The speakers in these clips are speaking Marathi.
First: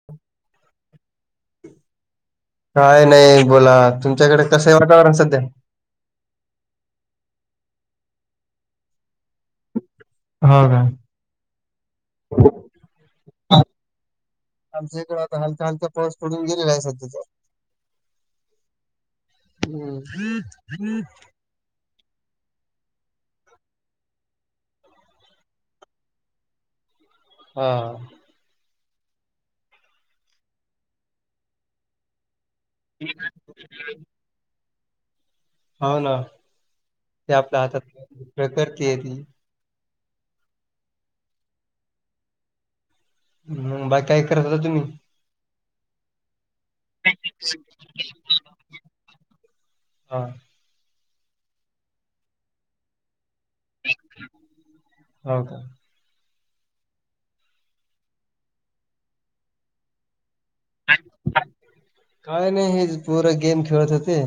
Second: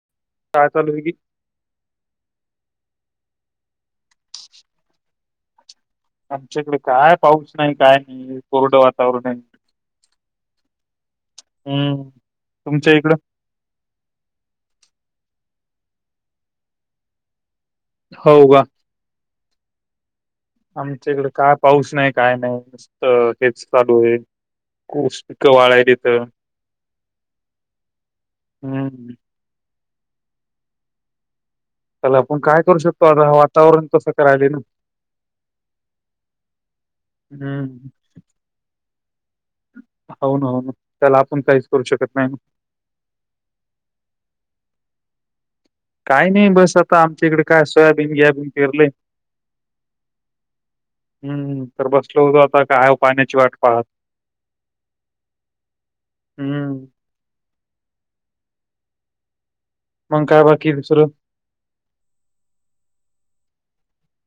[unintelligible] काय चालू आहे की. काय नाही बोला तुमच्याकडे कसं वातावरण सध्या. आमच्याकडे काय पाऊस नाही. काय नाही कोरडं वातावरण आहे. हो का? हम्म तुमच्या इकडं. आमच्या इकड आता हलका हलका पाऊस पडून गेलेला आहे सध्याचा. हो का. हम् हम्. आमच्या इकडे काय पाऊस नाही. काय नाही नुसत हेच चालू आहे. ऊस पिक वाळायलेथ. हा. [unintelligible] तेला आपण काय करू शकतो आता वातावरण तसं करायले ना. हो ना ते आपल्या हातात हम्म प्र करती आहे ती. हो ना हो ना त्याला आपण काहीच करू शकत नाही. हम बाकी काय करत असता तुम्ही? काही नाही बस आता आमच्या इकडे काय सोयाबीन घियाबीन पेरलंय. हा हम्म तर बसल होत आता काय पाहण्याची वाट. पाहत हो का? हम्म. मग काय बाकी दुसरं? काय नाही हे पूर गेम खेळत होते,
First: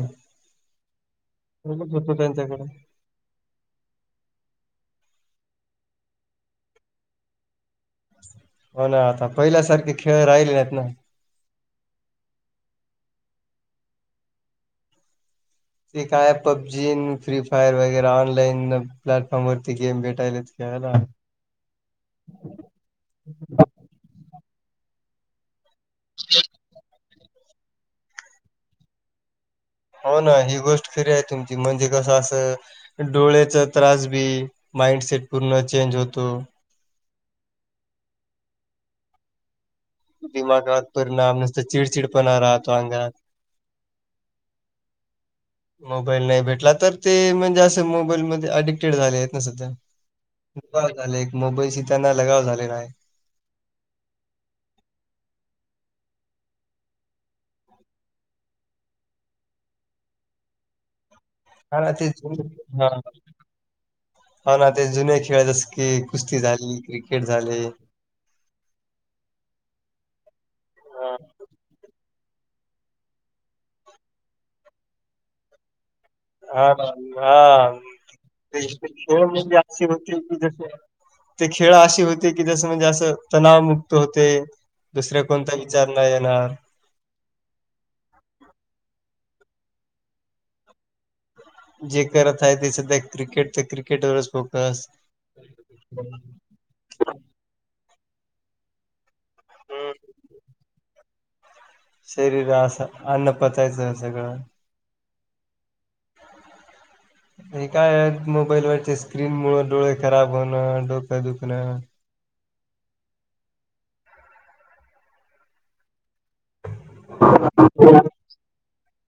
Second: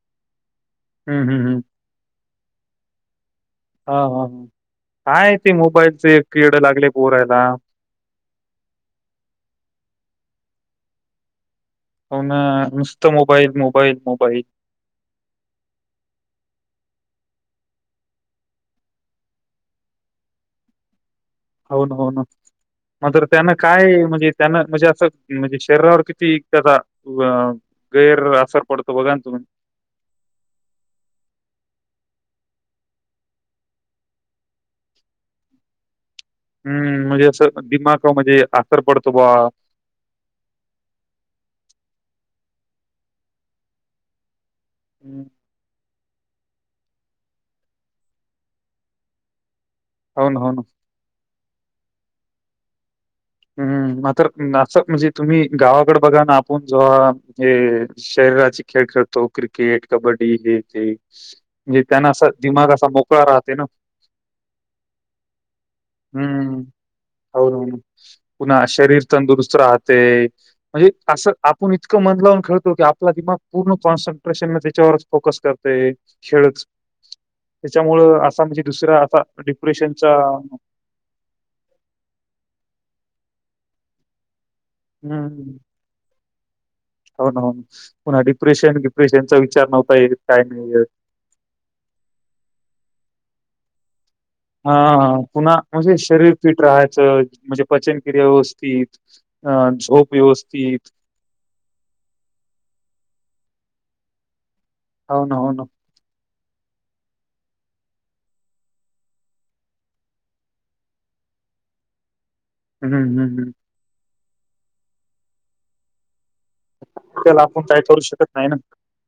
हम् हम हम. बघत होतो त्यांच्याकडे. हा हा ह काय ते मोबाईलचे कड लागले पोरायला. हो ना आता पहिल्यासारखे खेळ राहिले नाहीत ना. हो ना नुसत मोबाईल मोबाईल मोबाईल. ते काय पबजी अन् फ्री फायर वगैरे ऑनलाईन प्लॅटफॉर्म वरती गेम भेटायलेत. केला. होन होना. मातर त्याना काय म्हणजे त्याना म्हणजे असं म्हणजे शरीरावर किती त्याचा गैर आसर पडतो बघा ना तुम्ही. हो ना ही गोष्ट खरी आहे तुमची म्हणजे कसं असं. डोळ्याचा त्रास बी माइंडसेट पूर्ण चेंज होतो. हम्म म्हणजे असं दिमाग म्हणजे आसर पडतो बा दिमागात पूर्ण नसत चिडचिडपणा राहतो अंगात. हम. मोबाईल नाही भेटला तर ते म्हणजे असं मोबाईलमध्ये अडिक्टेड झाले आहेत ना सध्या. हो ना हो ना [unintelligible] झालाय एक मोबाईलशी त्यांना लगाव झालेला आहे. हम्म मात्र असं म्हणजे तुम्ही गावाकड बघा ना आपण जोव्हा हे. शरीराचे खेळ खेळतो क्रिकेट कबड्डी हे ते. हा म्हणजे ना ते त्यांना असा जुने दिमाग असा मोकळा राहते ना. हो ना ते जुने खेळ जस की कुस्ती हम्म झाली क्रिकेट हो ना झाले. हो ना पुन्हा शरीर तंदुरुस्त राहते. म्हणजे हा असं आपण इतकं मन लावून खेळतो की आपला दिमाग पूर्ण कॉन्सन्ट्रेशन न त्याच्यावर च फोकस करत ते. खेळच हा ना, हा त्याच्यामुळं असा ते म्हणजे दुसऱ्या आता खेळ म्हणजे असे डिप्रेशनचा. होते की जसे ते खेळ अशी होते की जसं म्हणजे असं तणावमुक्त होते दुसऱ्या हम्म कोणताही. ज्यांना येणार. हो ना हो ना पुन्हा डिप्रेशन डिप्रेशनचा विचार नव्हता येत काय नाही येत. जे करतय ते सध्या क्रिकेट तर क्रिकेट वरच फोकस हा हा पुन्हा म्हणजे शरीर फिट राहायचं म्हणजे पचन क्रिया व्यवस्थित. ह हम्म. झोप योवस्ती. शरीरा असं अन्न पचायचं सगळं. होन होन. हे काय मोबाईलवरचे स्क्रीन मुळं डोळे खराब होणं डोकं दुखणं. हम् हम हम हम. त्याला आपण काय करू शकत नाही ना.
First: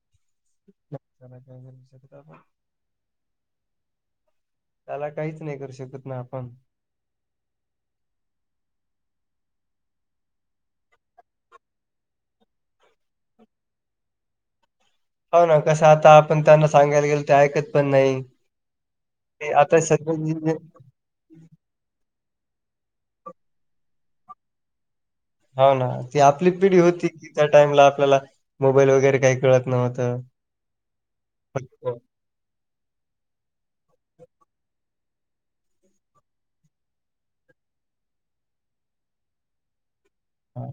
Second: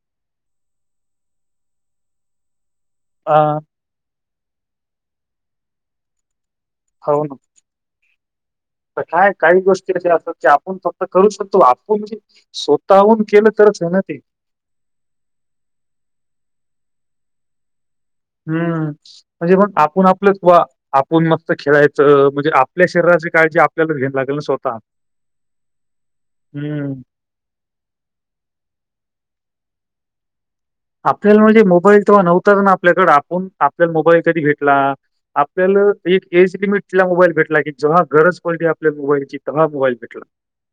[unintelligible] आ - त्याला काहीच नाही करू शकत ना आपण. होवना. तर काय काही गोष्टी अशे असतात की आपण फक्त करू शकतो आपूण म्हंजे स्वतःहून केलं तरच आहे ना ते. हो ना कसं आता आपण त्यांना सांगायला गेल ते ऐकत पण नाही. हम्म ते म्हणजे पण आता आपण सध्या जी आपलंच जे- वा आपण मस्त खेळायचं म्हणजे आपल्या शरीराची काळजी आपल्याला घेन लागलच ना स्वतः. हो ना ती आपली पिढी हं. होती की त्या टाइमला आपल्याला मोबाईल वगैरे काही कळत नव्हतं. आपल्याला म्हणजे हां. मोबाईल तेव्हा नव्हताच ना आपल्याकडे आपण आपल्याला मोबाईल कधी घेतला? आपल्याला एक एज लिमिटला मोबाईल भेटला की जव्हा गरज पडली आपल्या मोबाईलची तेव्हा मोबाईल भेटला. ह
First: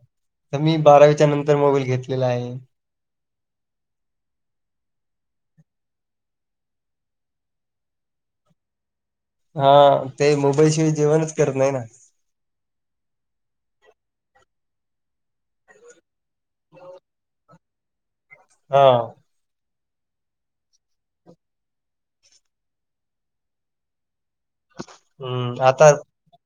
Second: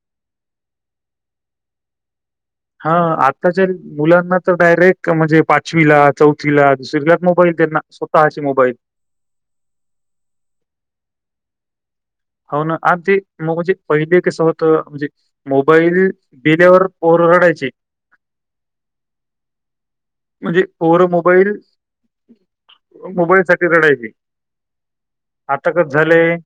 तर मी बारावीच्या नंतर मोबाईल घेतलेला आहे. हा आताच्या मुलांना तर डायरेक्ट म्हणजे पाचवीला चौथीला दुसरीलाच मोबाईल त्यांना. स्वतःची मोबाईल. हा ते मोबाईल शिवाय जेवणच करत नाही ना. हो ना आगदी मग म्हणजे पहिले कस होत म्हणजे मोबाईल दिल्यावर पोर रडायचे. हा. म्हणजे पोरं मोबाईल मोबाईल साठी रडायची. आता कस झालय.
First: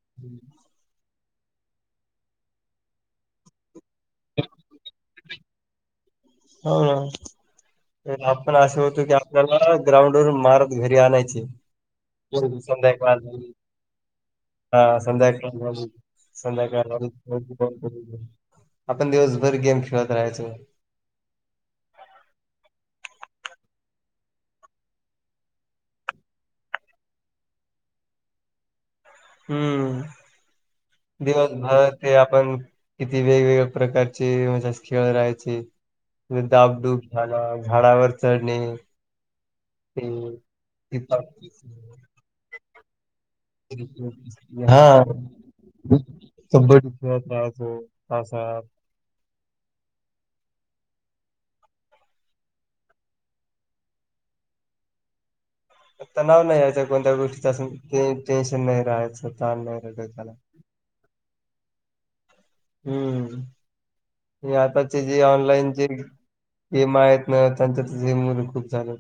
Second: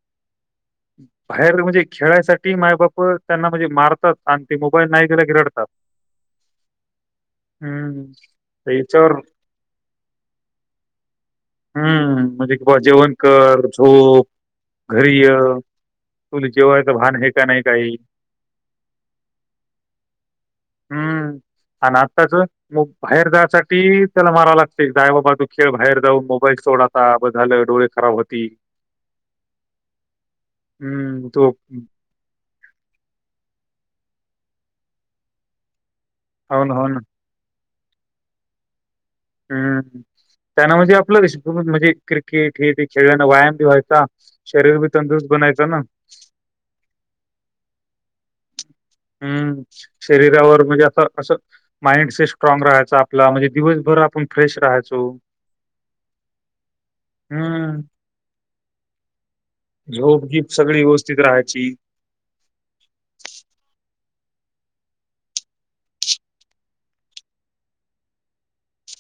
बाहेर म्हणजे खेळायसाठी मायबाप त्यांना म्हणजे मारतात आणि ते मोबाईल नाही दिला कि रडतात. हम्म. हो. आपण तर असं होतो की याच्यावर आपल्याला ग्राउंड वरून मारत घरी आणायचे. हम्म म्हणजे की बा जेवणकर झोप हा घरी ये. संध्याकाळ तुला जेवायचं संध्याकाळ भान आहे का नाही काही. [unintelligible] आपण दिवसभर गेम खेळत राहायचो. हम्म आण आत्ताच बाहेर जायसाठी त्याला मारावि लागतें जाय बाबा तू खेळ बाहेर जाऊन मोबाईल सोड आता बस झालं डोळे खराब होतील. हम्म हम्म, तो दिवसभर ते आपण किती वेगवेगळ्या प्रकारचे म्हणजे खेळ राहायचे. हो ना, हो दाबडुब ना. झाला झाडावर चढणे. हम्म ते त्यांना म्हणजे आपलं सीताफळ म्हणजे क्रिकेट हे ते खेळल्यान व्यायाम व्हायचा शरीर बी तंदुरस्त बनायच ना. कब्बड्डी खेळत राहायचो पावसाळ्यात. हम्म शरीरावर म्हणजे असं असं- माइंड स्ट्रॉग राहायचं आपला म्हणजे दिवसभर आपण फ्रेश राहायचो. तणाव नाही यायचच्या कोणत्या गोष्टीचं अस हम्म. ते टेन्शन नाही राहायचं ताण नाही राहिला त्याला. झोप-गीप सगळी व्यवस्थित राहायची. हम्म हे आताचे जे ऑनलाईन जे गेम आहेत ना त्यांच्यात हेम खूप झालं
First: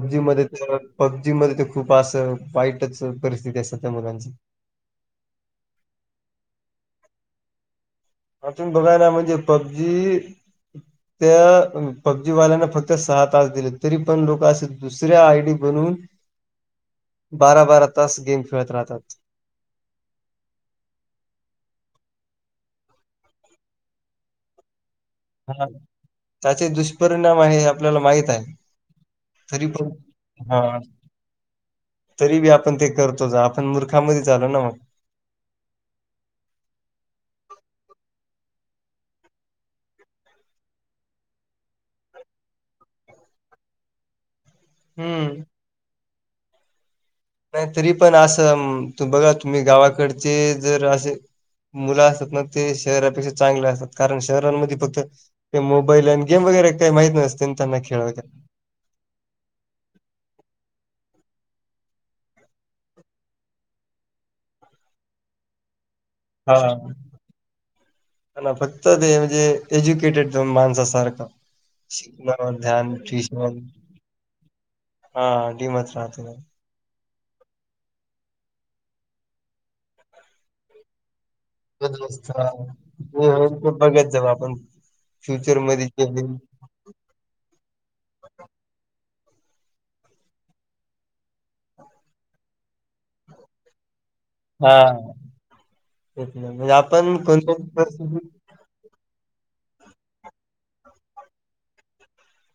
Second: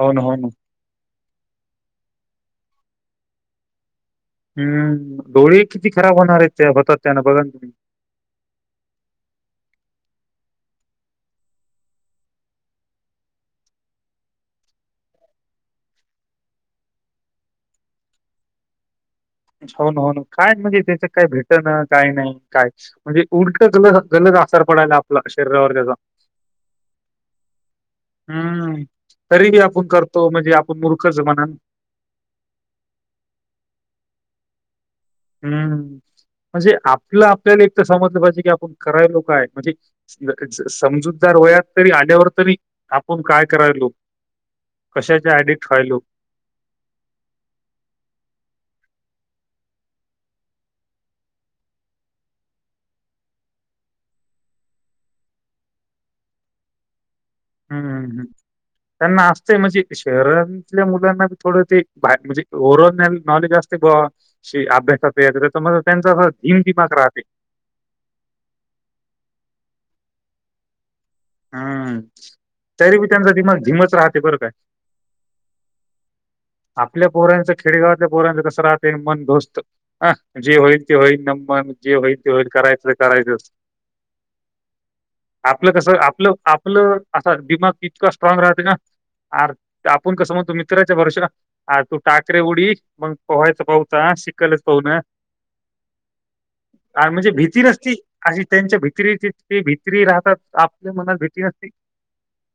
हो ना, हो मध्ये ना. तर पब्जी मध्ये तर खूप असं वाईटच परिस्थिती असतात त्या मुलांची हम्म डोळे किती खराब होणार आहेत त्यातात त्यान बघा तुम्ही अजून बघाना म्हणजे पबजी त्या पबजीवाल्यांना फक्त सहा तास दिले तरी पण लोक असे. दुसऱ्या आयडी बनून बारा बारा तास गेम खेळत राहतात. हो ना हो ना काय म्हणजे त्याच काय भेटण काय नाही काय म्हणजे उलट ग गलत आसार पडायला. आपला हा शरीरावर त्याचा. त्याचे दुष्परिणाम आहे. आपल्याला माहीत आहे. हम्म तरी बी आपण करतो म्हणजे हां, आपण मूर्ख च आहे म्हणा. तरी बी आपण ते करतो आपण मुूर्खामध्ये झालो ना मग हम्म म्हणजे आपलं आपल्याला एक तर समजलं पाहिजे की आपण करायलो काय म्हणजे समजूतदार वयात तरी आल्यावर तरी आपण काय करायलो. कशाच्या हं. आयडीत राहिलो. नाही तरी पण असं बघा तुम्ही गावाकडचे जर असे मुलं असतात ना ते शहरापेक्षा चांगले असतात कारण शहरांमध्ये फक्त ते मोबाईल आणि गेम वगैरे काही माहीत नसते. त्यांना हम्म खेळ हम्म हम् वगैरे. त्यांना असतंय म्हणजे शहर मुलांना थोड म्हणजे ओ नॉलेज असते. श अभ्यासाच एकदा तर मग त्यांचा धिम हा. दिमाग राहते. फक्त ते म्हणजे एज्युकेटेड माणसासारखं हम्म शिकण्यावर ध्यान, तरी बी त्यांचा दिमाग धिमत राहते बरं काय. हा डीमच राहते ना. आपल्या पोर्यांचं खेडेगावातल्या पोर्यांचं कसं राहते मन घोस्त ह जे होईल. ते होईल म जे होईल ते होईल करायचं करायचंच. बघत जाऊ आपण. फ्युचर आपलं मध्ये कसं, जे आपलं होईल. आप पलं असा दिमाग इतका स्ट्रॉंग राहत ना, आर आपण कसं म्हणतो मित्राच्या भरोशा हा, तू टाकरे उडी, मग पोहा्यचं पाहुत शी क्ल हा पाहु ना तेच ना. म्हणजे आणि आपण म्हणजे कोणत्या भीती नसती परिस्थितीत अशी. त्यांच्या भिती राहते, तिथे भितरी राहतात आपल्या मनात भीती नसते.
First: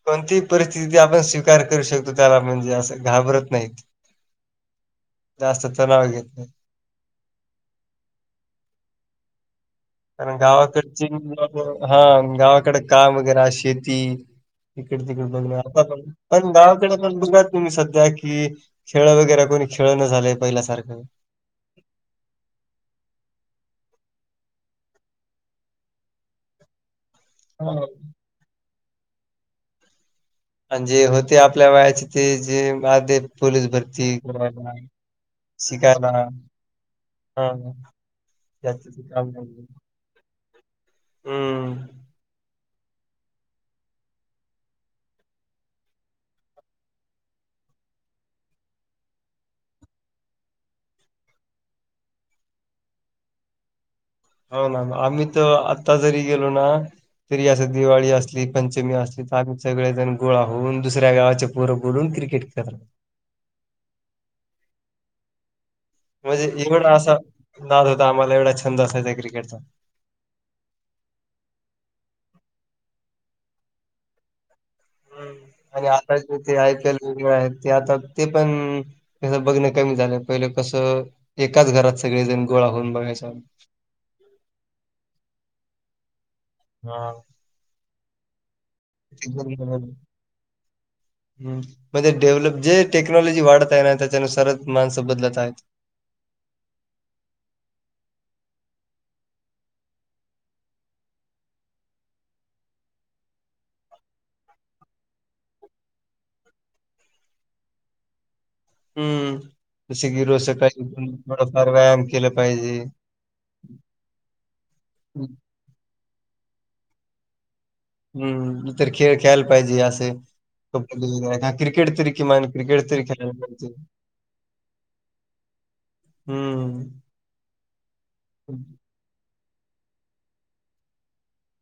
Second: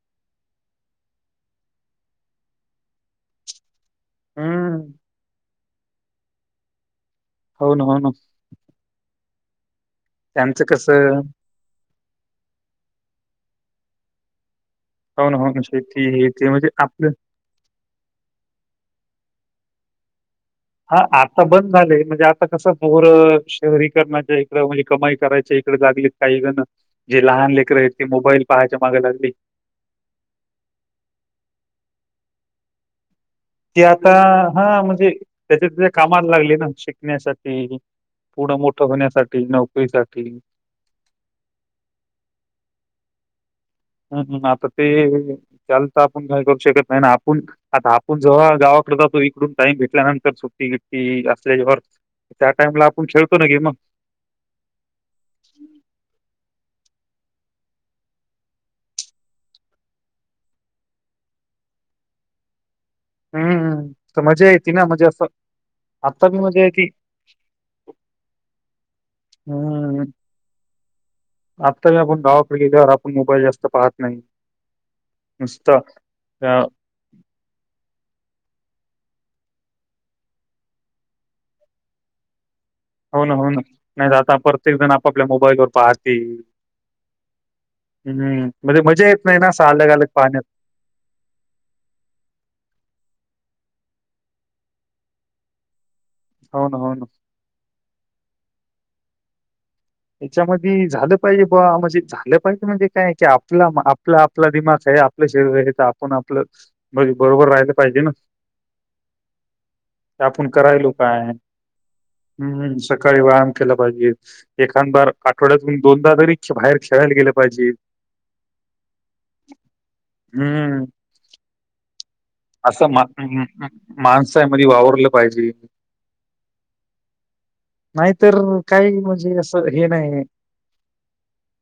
कोणती परिस्थिती आपण स्वीकार करू शकतो, त्याला म्हणजे असं घाबरत नाहीत. हम्. जास्त चलाव घेत नही. होन होन. कारण त्यांचं गावाकडचे कसं मग, हा गावाकडे काम वगैरे शेती ईकड हो तिकड ना, हो बघन ना. आता शेती हे [unintelligible] पण ते ण म्हणजे गावाकड आपलं पण बघ तुम्ही सध्या की, खेळ वगैरे कोणी खेळ न झालय. हा आप आता बंद झाले, म्हणजे आता कसं पोहरं शहरी करणाच्या इकड, म्हणजे कमाई करायच्या इकडे लागली काही जण. जे लहान लेकर हो. आहेत, ते मोबाईल पहायच्या मागे लागले. आणि जे होते आपल्या वयाचे, ते जे आदे ते आता हां, म्हणजे त्याच्या-त्याच्या शिकायला कामाला लागली ना हा शिकण्यासाठी. पुढ मोठं जास्त काम होण्यासाठी, नाही. नोकरीसाठी. हम्म. ह आता ते चालत आपण काय करू शकत नाही आणि आपण आता आपण जेव्हा गावाकडडे जातो, इकडून टाइम भेटल्यानंतर सुट्टी गिट्टी असल्या वर. त्या टाइम ला आपण खेळतो ना की मग. हो ना आम्ही त आत्ता जरी गेलो ना तरी असं दिवाळी असली, पंचमी असली तर आम्ही सगळेजण गोळा होऊन दुसऱ्या गावाचे पोरं बोलून क्रिकेट खेळत राह हम्मम्, मजा येती ना, म्हजे असं आता बी म्हणजे मजा येती. एवढा असा नाद होता, आम्हाला एवढा छंद असायचा क्रिकेटचा. हम्. आत्ता आपण गावकड गेल्यावर, आपण मोबाईल जास्त पाहत नाही. नुसतं अ वेगळ आहे, ते आता ते पण तस बघण कमी झालं, पहिले कसं एकाच घरात सगळेजण गोळा होऊन हो बघायचो. ना, हो ना, नईतर आता प्रत्येक जण आपापल्या मोबाईलवरर पाहतील. हा. ह्म. ह [unintelligible] ह म्हणजे डेव्हलप, जे टेक्नॉलॉजी वाढत आहे ना, त्याच्यानुसारच माणसं बदलत आहेत. होन -होन. याच्यामदि झालं पाहिजे बा मजी झालं पाहिजे म्हणजे काय की, आपला आप आपला दिमाग आहे, आपलं शरीर आहे, आपण आपलं म्हणजे बरोबर राहिला पाहिजे ना? हम्म, [unintelligible] की गिरोस आपण काही करायलो काय? थोड व्यायाम केला हं, पाहिजे. सकाळी व्यायाम केला पाहिजे, एखादंबार आठवड्यात दोनदा तरी बाहेर खेळायला गेले पाहिजे. हम्म, तर खेळ खेयला पाहिजे, असे हं. खाली क्रिकेट तरी किमान असं क्रिकेट तरी माण खेळायला म म पाहिजे. माणसांमदि वावरलं पाहिजे. हम्म. नाहीतर, काही म्हणजे असं हे नाही.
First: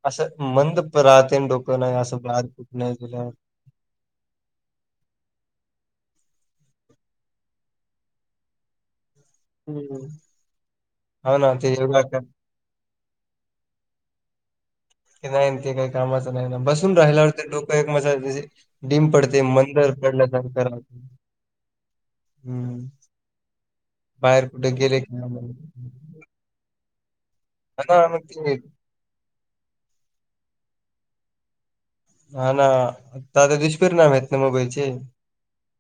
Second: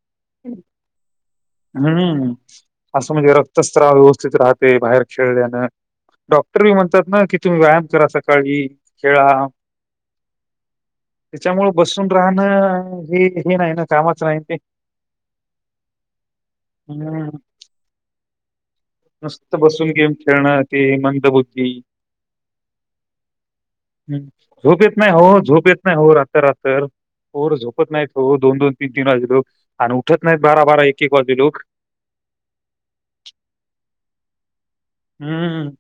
असं मंद राहते डोकं, नाही असं बा कुठ नाही तु तसरा व्यवस्थित राहते बाहेर खेळल्यानं. डॉक्टर बी म्हणतात ना की, तुम्ही व्यायाम करा सकाळी खेळा. हम्म. हो ना त्याच्यामुळ ते योगा बसून करते राहणं हे येणं येणं चामच राहीन ते. की नाही ते काही कामाचं नाही ना बसून हम्म राहिल्यावरती डोकं एक मजा मजे डीम पडते नुसतं बसून मंदर गेम पडलं [unintelligible] खेळणं करा. ते मंद बुद्धी हम्म. बाहेर कुठे झोप येत गेले नाही की हो झोप येत नाही हो रात रात पर हा झोपत ना, नाहीत मग हो ते दोन-दोन तीन तीन वाजे लो आणि उठत नाहीत बारा-बारा एक-एक वाजे लो. हा ना आता ते दुष्परिणाम आहेते ना मोबाईलचे. हम्म.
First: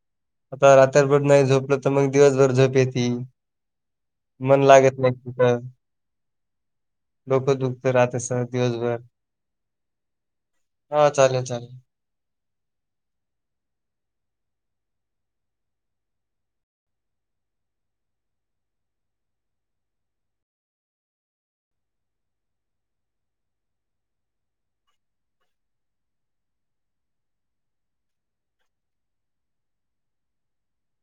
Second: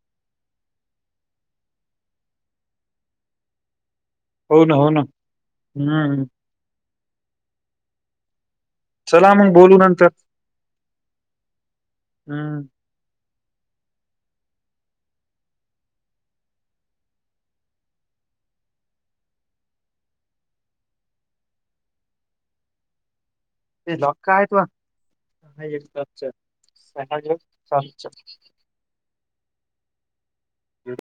आता रात्यारभर नाही झोपलं तर मग दिवसभर झोप येती. मन हो ना हो लागत ना नाही कुठं. हम्म डोकत दुखत राहत असं दिवसभर. चला मग बोलू नंतर. हा चालेल चालेल. हम्म. [unintelligible] हम्म.